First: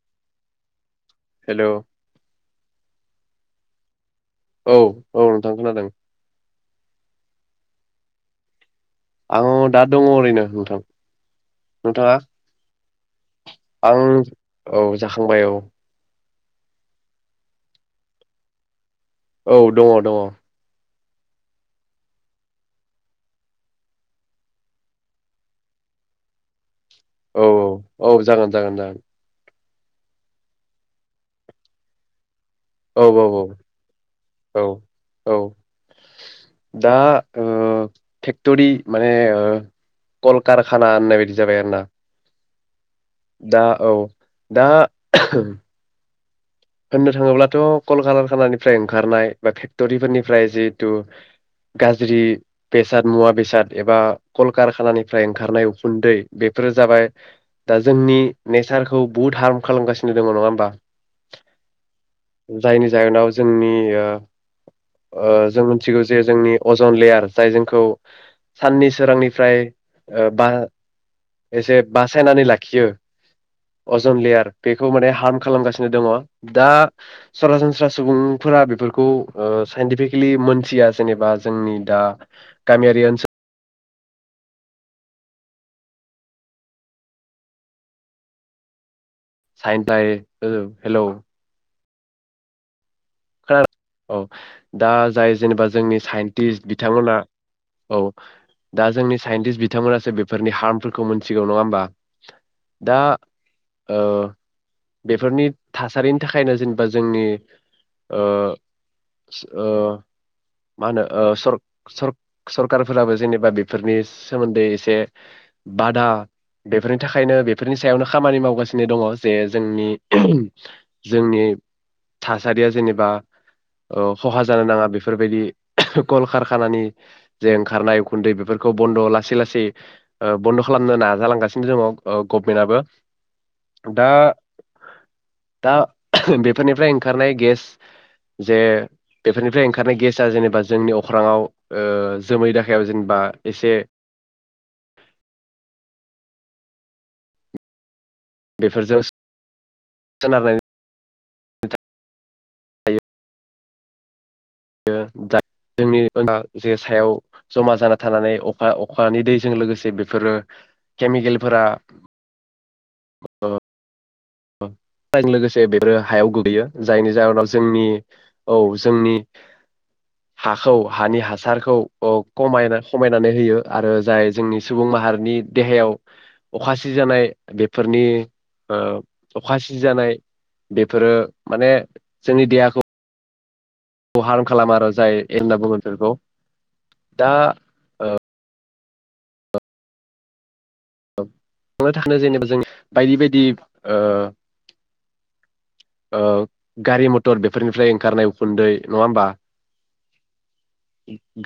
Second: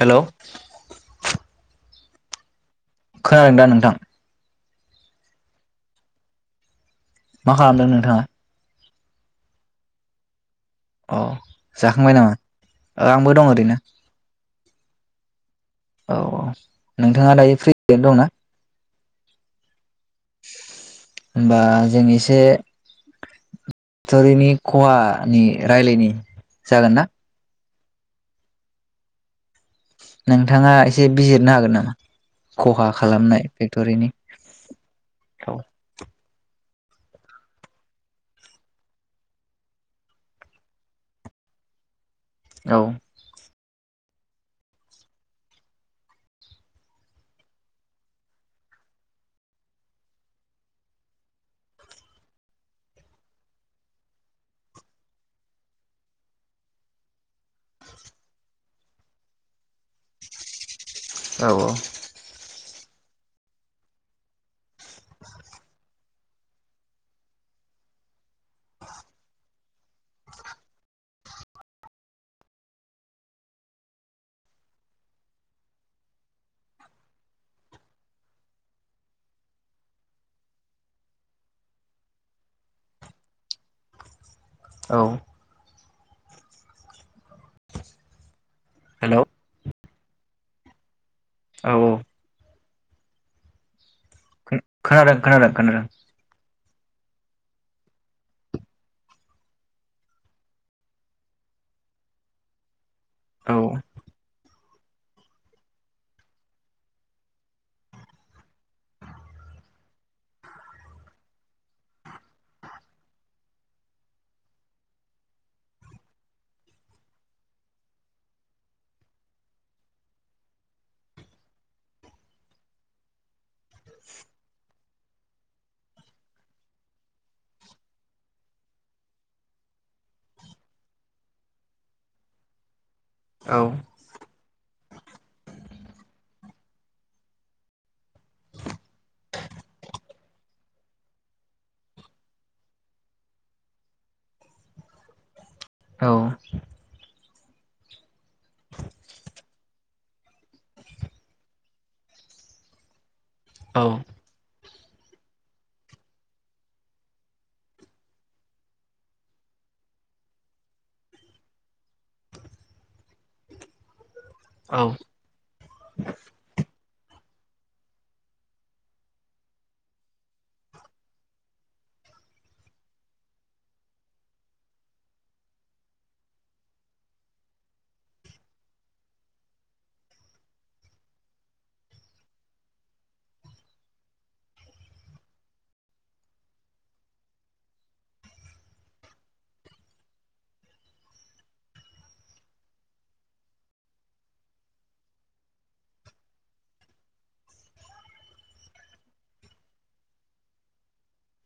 हेल' हेल' खोनादों दा नोंथां। औ औ नोंथां खोनादों। मा खालामदों नोंथाङा? आङ दा दङ ओरैनो नोंथा अ जाखांबाय नामा? अ आंबो दं ओरैनो। आं औ जाखांबाय औ। औ औ नोंथाङा दायो फ्रिनो दंना? औ दङ। दङ' होमबा जों एसे फक्तरिनि खहानि रायलायनि जागोन ना। औ औ जागोन जागोन जागोन। नोंथाङा एसे बिजिरनो हागोन नामा? खहा औ औ खालामनाय फेक्ट'रिनि औ औ। दा ओ फेक्टरि माने कलकारखाना होननाय बायदि जाबाय आरो ना। औ दा औ दा होननो थाङोब्लाथ कल कारखानानिफ्राय ओंखारनाय बा फेक्ट'रिफोरनिफ्राय जिहेतु गाज्रि बेसाद मुवा बेसाद एबा कलकारखानानिफ्राय ओंखारनाय उखुन्दै बेफोरो जाबाय दा जोंनि नेसारखौ बुहुत हार्म खालामगासिनो दङ नङा होमबा। औ औ जायनि जाहोनाव जोंनि ओ ओ जों मिथिगौ जे जोंनि अजन लेयार जाय जोंखौ साननि सोरांनिफ्राय ओ बा एसे बासायनानै लाखियो अजन लेयार बेखौ माने हार्म खालामगासिनो बिनो दङ दा सरासनस्रा सुबुंफोरा बेफोरखौ साइन्टिफिकेलि मोनथिया जेनेबा जोंनि दा गामियारि ओनसोल औ हेलौ साइथाइ हेलौ औ [unintelligible] औ दा खोनादों जाय खोनादों जेनेबा खोनादों जोंनि साइन्टिस्ट बिथांमोना औ दा जोंनि साइन्टिस बिथांमोनासो बेफोरनि हार्मफोरखौ मोनथिगौ नङा होमबा। दा औ ओ बेफोरनि थासारिनि थाखायनो जेनेबा जोंनि ओ ओ मा होनो ओ सर-सर-सरखाराफोराबो जेनेबा बेफोरनि सोमोन्दै एसे बादा बेफोरनि थाखायनो बेफोरनि सायावनो खामानि मावगासिनो दङ जे जोंनि जोंनि थासारिया जेनेबा बा ओ खहा जानो नाङा बेफोर बेफोरबायदि कल कारखानानि जे ओंखारनाय उखुन्दै बेफोरखौ बन्द' लासै लासै बन्द' खालामनो नाजालांगासिनो दङ गभमेन्टआबो औ दा दा बेफोरनिफ्राय ओंखारनाय गेस जे बेफोरनिफ्राय ओंखारनाय गेसा जेनेबा जोंनि अख्राङाव ओ जोमै दाखायाव जेनेबा एसे औ बेफोरजों सोनारनाय औ दा जोंनिाव जे सायाव जमा जाना थानानै अखा अखानि दैजों लोगोसे बेफोरो केमिकेलफोरा ओ औ जजों लोगोसे बेफोरो हायाव गोगैयो जायनि जाहोनाव जोंनि औ जोंनि हाखौ हानि हासारखौ औ खमायना खमायनानै होयो आरो जाय जोंनि सुबुं माहारिनि देहायाव अखा सिजानाय बेफोरनि अखा सिजानाय बेफोरो माने जोंनि देहाखौ खौ हार्म खालामा आरो जाय होनना बुङो बेफोरखौ दा ओ थां थानो जेनेबा जों बायदि बायदि ओ ओ गारि मथर बेफोरनिफ्राय ओंखारनाय उखुन्दै नङा होमबा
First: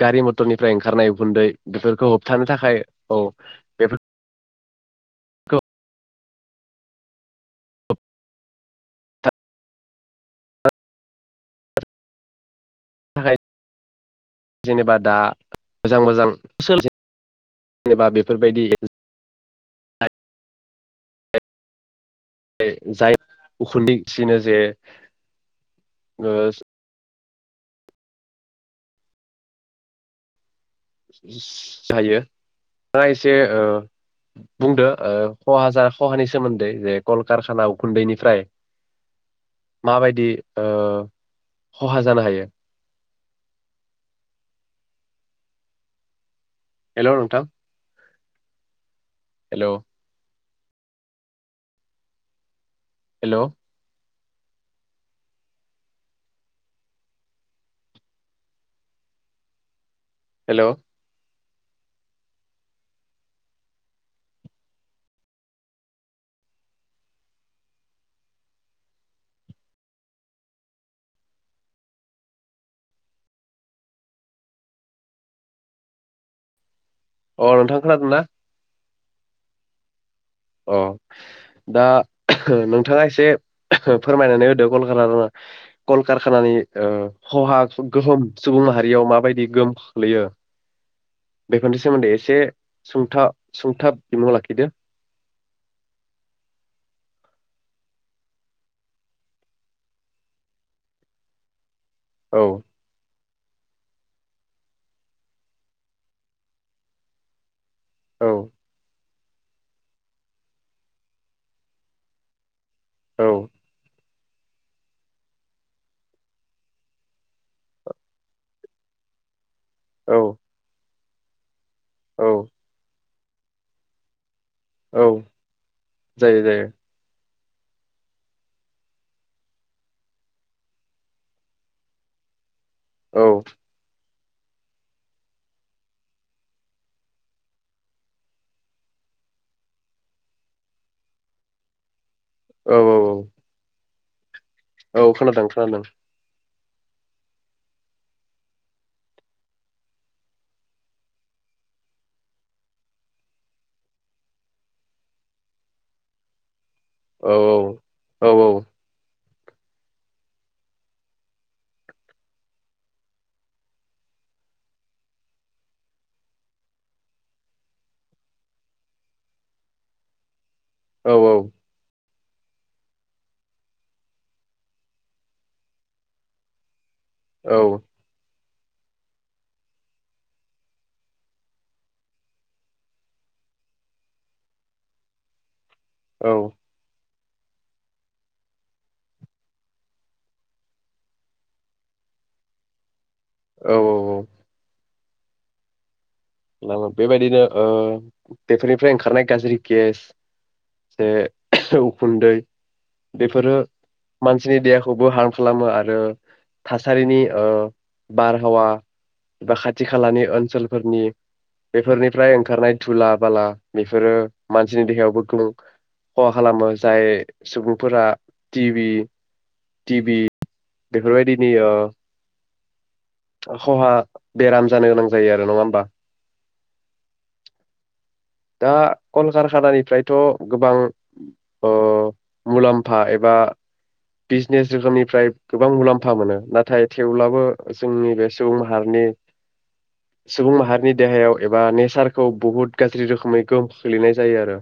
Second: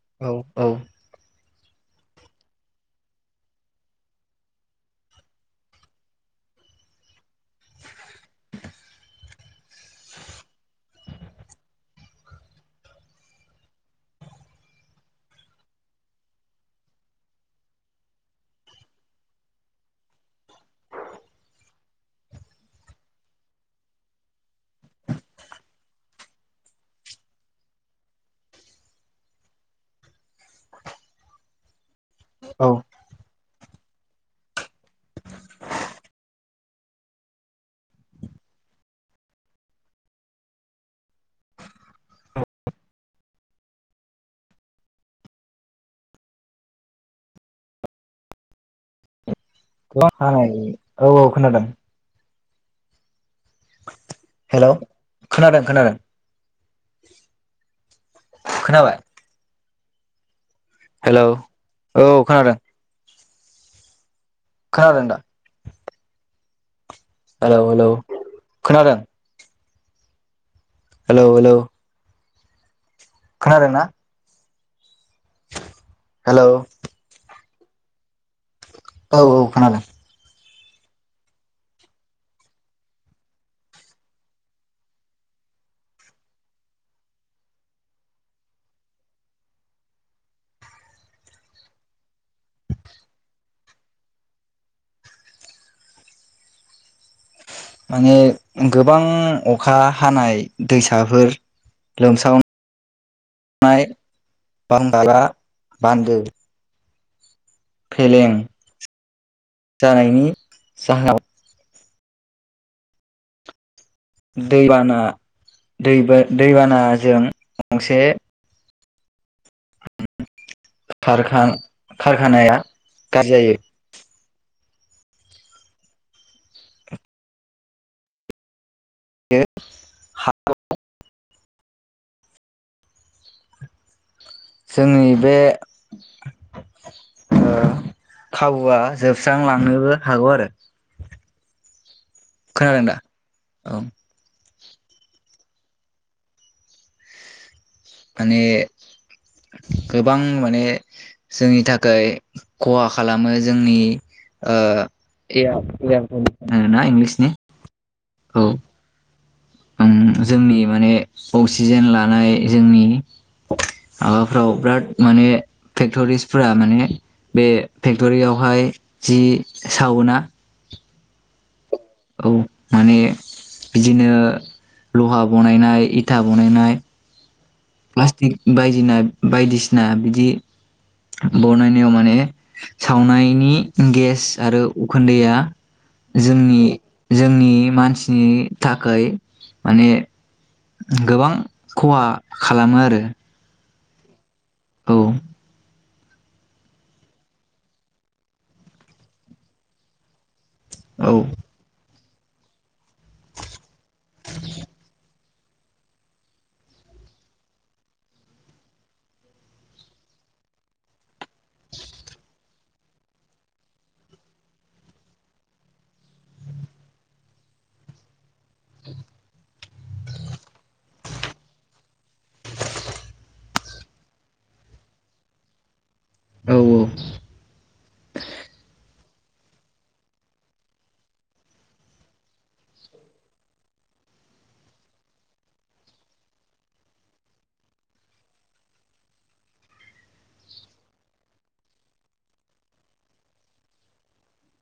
गारि औ औ मथरनिफ्राय ओंखारनाय उखुन्दै बेफोरखौ होबथानो थाखाय औ बेफोर होबथानो थाखाय जेनेबा दा मोजां मोजां [unintelligible] जेनेबा बेफोरबायदि जाय [unintelligible] जे जायो औ आ एसे ओ बुंदो खहानि सोमोन्दै जे कलकारखाना उखुन्दैनिफ्राय माबायदि ओ खहा जानो हायो हेलौ नोंथां हेल' [unintelligible] औ औ खोनादों हेलौ हेलौ खोनादों खोनादों खोनाबाय हेलौ हेलौ औ खोनादों खोनादोंदा हेलौ हेलौ खोनादों हेलौ हेलौ' खोनादोंना हेल' अ नोंथां खोनादों ना औ औ खोनादों अ दा नोंथाङा एसे फोरमायनानै होदो कलका कलकारखानानि खहा गोहोम सुबुं माहारियाव माबायदि गोहोम खोखलैयो बेफोरनि सोमोन्दै एसे सथाब सुंथाब बिमुं लाखिदो माने गोबां अखा हानाय दैसाफोर लोमसाव औ नाय बांगाला बान्दो औ फेलें जानायनि जाहोनाव औ दैबाना दै दैबानाजों गंसे औ [unintelligible] औ खारखानाया गारजि जायो औ जायो जायो [unintelligible] औ जोंनि बे ओ खाबुआ जोबस्रांलांनोबो हागौ आरो औ खोनादों दा औ औ औ खोनादों खोनादों माने गोबां माने जोंनि थाखाय खहा खालामो जोंनि ओ [unintelligible] इंलिसनि औ औ औ औ जोंनि माने अक्सिजेन लानाय जोंनि माबाफ्राव बिराद माने फेक्टरिसफोरा माने बे फेक्ट'रियावहाय जि सावोना औ औ औ माने बिदिनो लहा बनायनाय इथा बनायनाय औ प्लास्टिक बायदिना बायदिसिना बिदि बनायनायाव माने सावनायनि गेस आरो उखुन्दैआ औ जोंनि मानसिनि थाखाय माने गोबां खहा खालामो आरो औ औ औ औ बेबायदिनो ओ बेफोरनिफ्राय ओंखारनाय गाज्रि गेस से औ औ उखुन्दै बेफोरो मानसिनि देहाखौबो हार्म खालामो आरो थासारिनि बारहावा बा खाथि खालानि ओनसोलफोरनि बेफोरनिफ्राय ओंखारनाय धुला बाला बेफोरो मानसिनि देहायावबोखां खहा खालामो जाय सुबुंफोरा टिभि टिभि बेफोरबायदिनि खहा बेराम जानो गोनां जायो आरो नङा होमबा औ औ दा कलकारखानानिफ्रायथ' गोबां ओ मुलाम्फा एबा बिजनेस रोखोमनिफ्राय गोबां मुलाम्फा मोनो नाथाय थेवब्लाबो जोंनि बे सुबुं माहारिनि सुबुं माहारिनि देहायाव एबा नेचारखौ बहुत गाज्रि रोखोमै गोहोम खोलैनाय जायो आरो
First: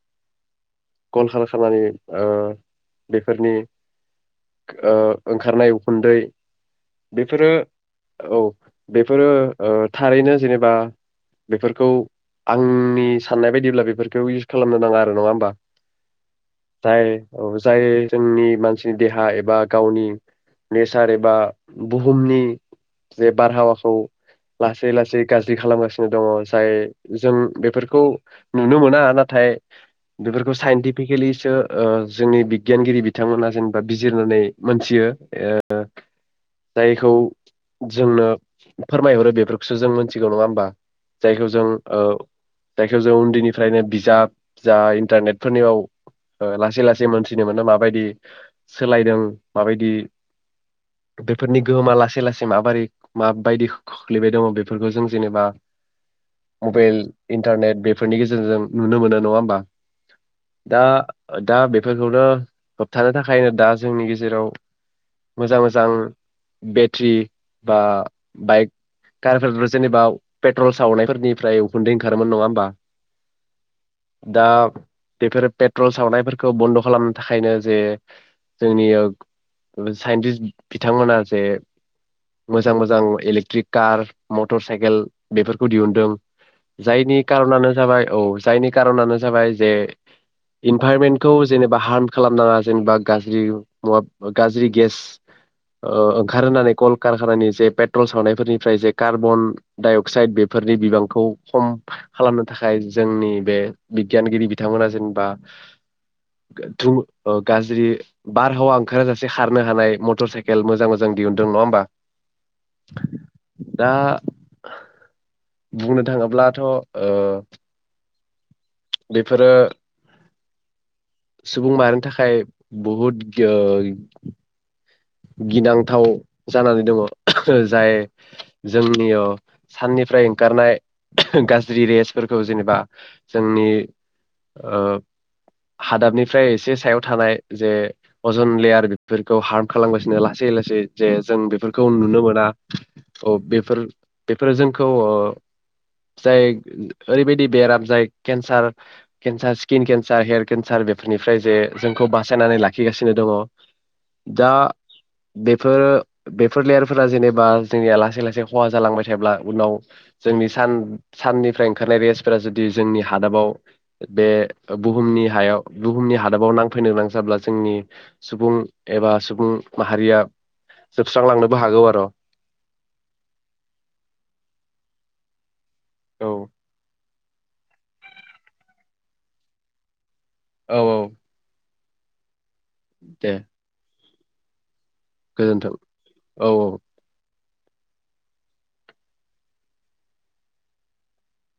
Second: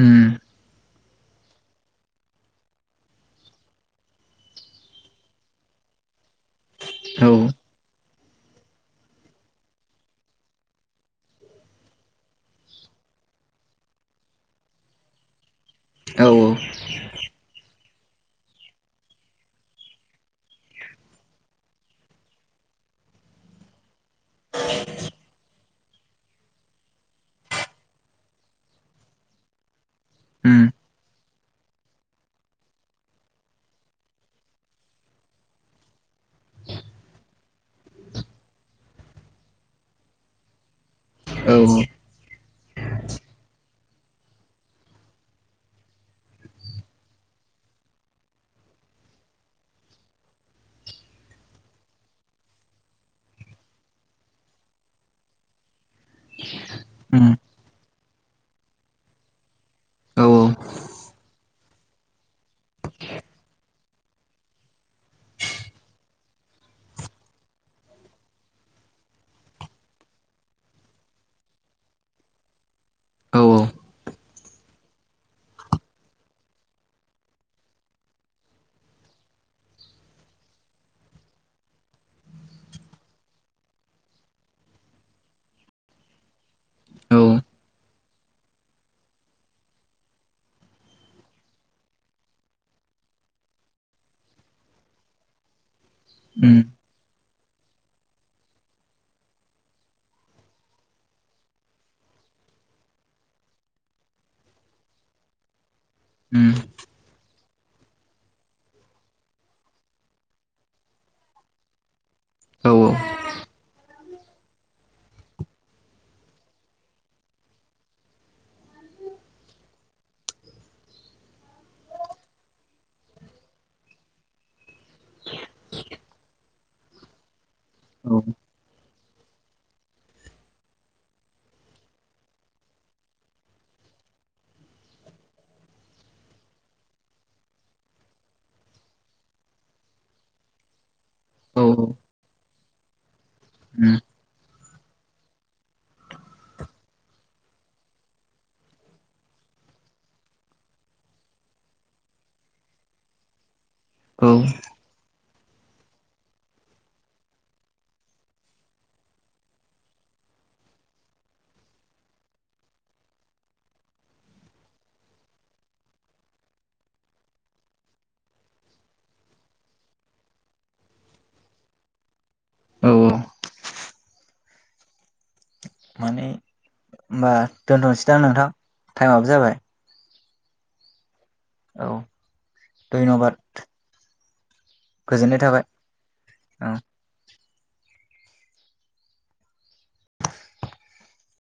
उम कलकारखानानि ओ बेफोरनि ओ ओंखारनाय उखुन्दै औ बेफोरो औ बेफोरो ओ थारैनो जेनेबा बेफोरखौ आंनि साननाय बायदिब्ला बेफोरखौ इउस खालामनो नाङा आरो नङा होमबा औ जाय औ जाय जोंनि मानसिनि देहा एबा गावनि नेचार एबा बुहुमनि जे बारहावाखौ लासै लासै गाज्रि खालामगासिनो दङ जाय जों बेफोरखौ नुनो मोना नाथाय बेफोरखौ उम साइन्टिफिकेलिसो ओ जोंनि बिगियानगिरि बिथांमोना जेनेबा बिजिरनानै मोनथियो ओ जायखौ जोंनो फोरमायहरो बेफोरखौसो जों मोनथिगौ नङा होमबा जायखौ औ औ जों ओ जायखौ जों उन्दैनिफ्रायनो बिजाब जा इन्टारनेटफोरनियाव ओ लासै लासै मोनथिनो मोनो माबायदि सोलायदों माबायदि बेफोरनि गोहोमा लासै लासै माबोरै माबायदि खोख्लैबाय दङ बेफोरखौ जों जेनेबा मबाइल उम इन्टारनेट बेफोरनि गेजेरजों नुनो मोनो नङा होमबा औ औ दा दा बेफोरखौनो होबथानो थाखायनो दा जोंनि गेजेराव मोजां मोजां बेट्रि बा बाइक कारफोरबो जेनेबा पेट्रल सावनायफोरनिफ्राय उखुन्दै ओंखारोमोन नङा होमबा? औ औ दा बेफोर पेट्रल सावनायफोरखौ बन्द' खालामनो थाखायनो जे जोंनि ओ साइन्टिस्ट बिथांमोना जे मोजां मोजां इलेक्ट्रिक कार मटर साइकेल बेफोरखौ दिहुनदों जायनि औ कारनानो जाबाय औ जायनि कारनानो जाबाय जे इनभाइरमेन्टखौ जेनेबा हार्म खालामनाङा जेनेबा गाज्रि मुवा गाज्रि गेस ओ उम ओंखारहोनानै कलकारखानानि जे पेट्रल सावनायफोरनिफ्राय जे कार्बन डाइ अक्साइद बेफोरनि बिबांखौ खम खालामनो थाखाय जोंनि बे बिगियानगिरि बिथांमोना जेनबा उम गो थु ओ गाज्रि बारहावा ओंखारा जासे खारनो हानाय मटर साइ खेल मोजां मोजां दिहुनदों। नङा होनबा? औ औ [inaudible] दा बुंनो थाङोब्लाथ' ओ बेफोरो सुबुं माहारिनि थाखाय बुहुद दोय गिनांथाव जानानै दङ जाय औ जोंनि ओ साननिफ्राय ओंखारनाय गाज्रि रेसफोरखौ जेनेबा जोंनि ओ हादाबनिफ्राय एसे सायाव थानाय जे अजन लेयार बेफोरखौ हार्म खालामगासिनो लासै लासै जे जों बेफोरखौ नुनो मोना। अ बेफोर उम बेफोर जों खौ ओ जाय ओरैबायदि बेराम जाय cancer cancer skin cancer hair cancer बेफोरनिफ्राय जे जोंखौ बासायनानै लाखिगासिनो दङ औ बेफो बेफोर लेयारफोरा जेनेबा जोंनिया लासै लासै खहा जालांबाय थायोब्ला उनाव जोंनि सान साननिफ्राय ओंखारनाय रेसफोरा जुदि जोंनि हादाबाव बे बुहुमनि हायाव बुहुमनि हादाबाव नांफैनो गोनां जाब्ला जोंनि सुबुं एबा सुबुं माहारिया जोबस्रांलांनोबो हागौ आर' औ औ माने औ होमबा दोनथ'नसैदां नोंथां टाइमाबो जाबाय। औ औ औ। दे धयनबाद गोजोन्थों औ औ।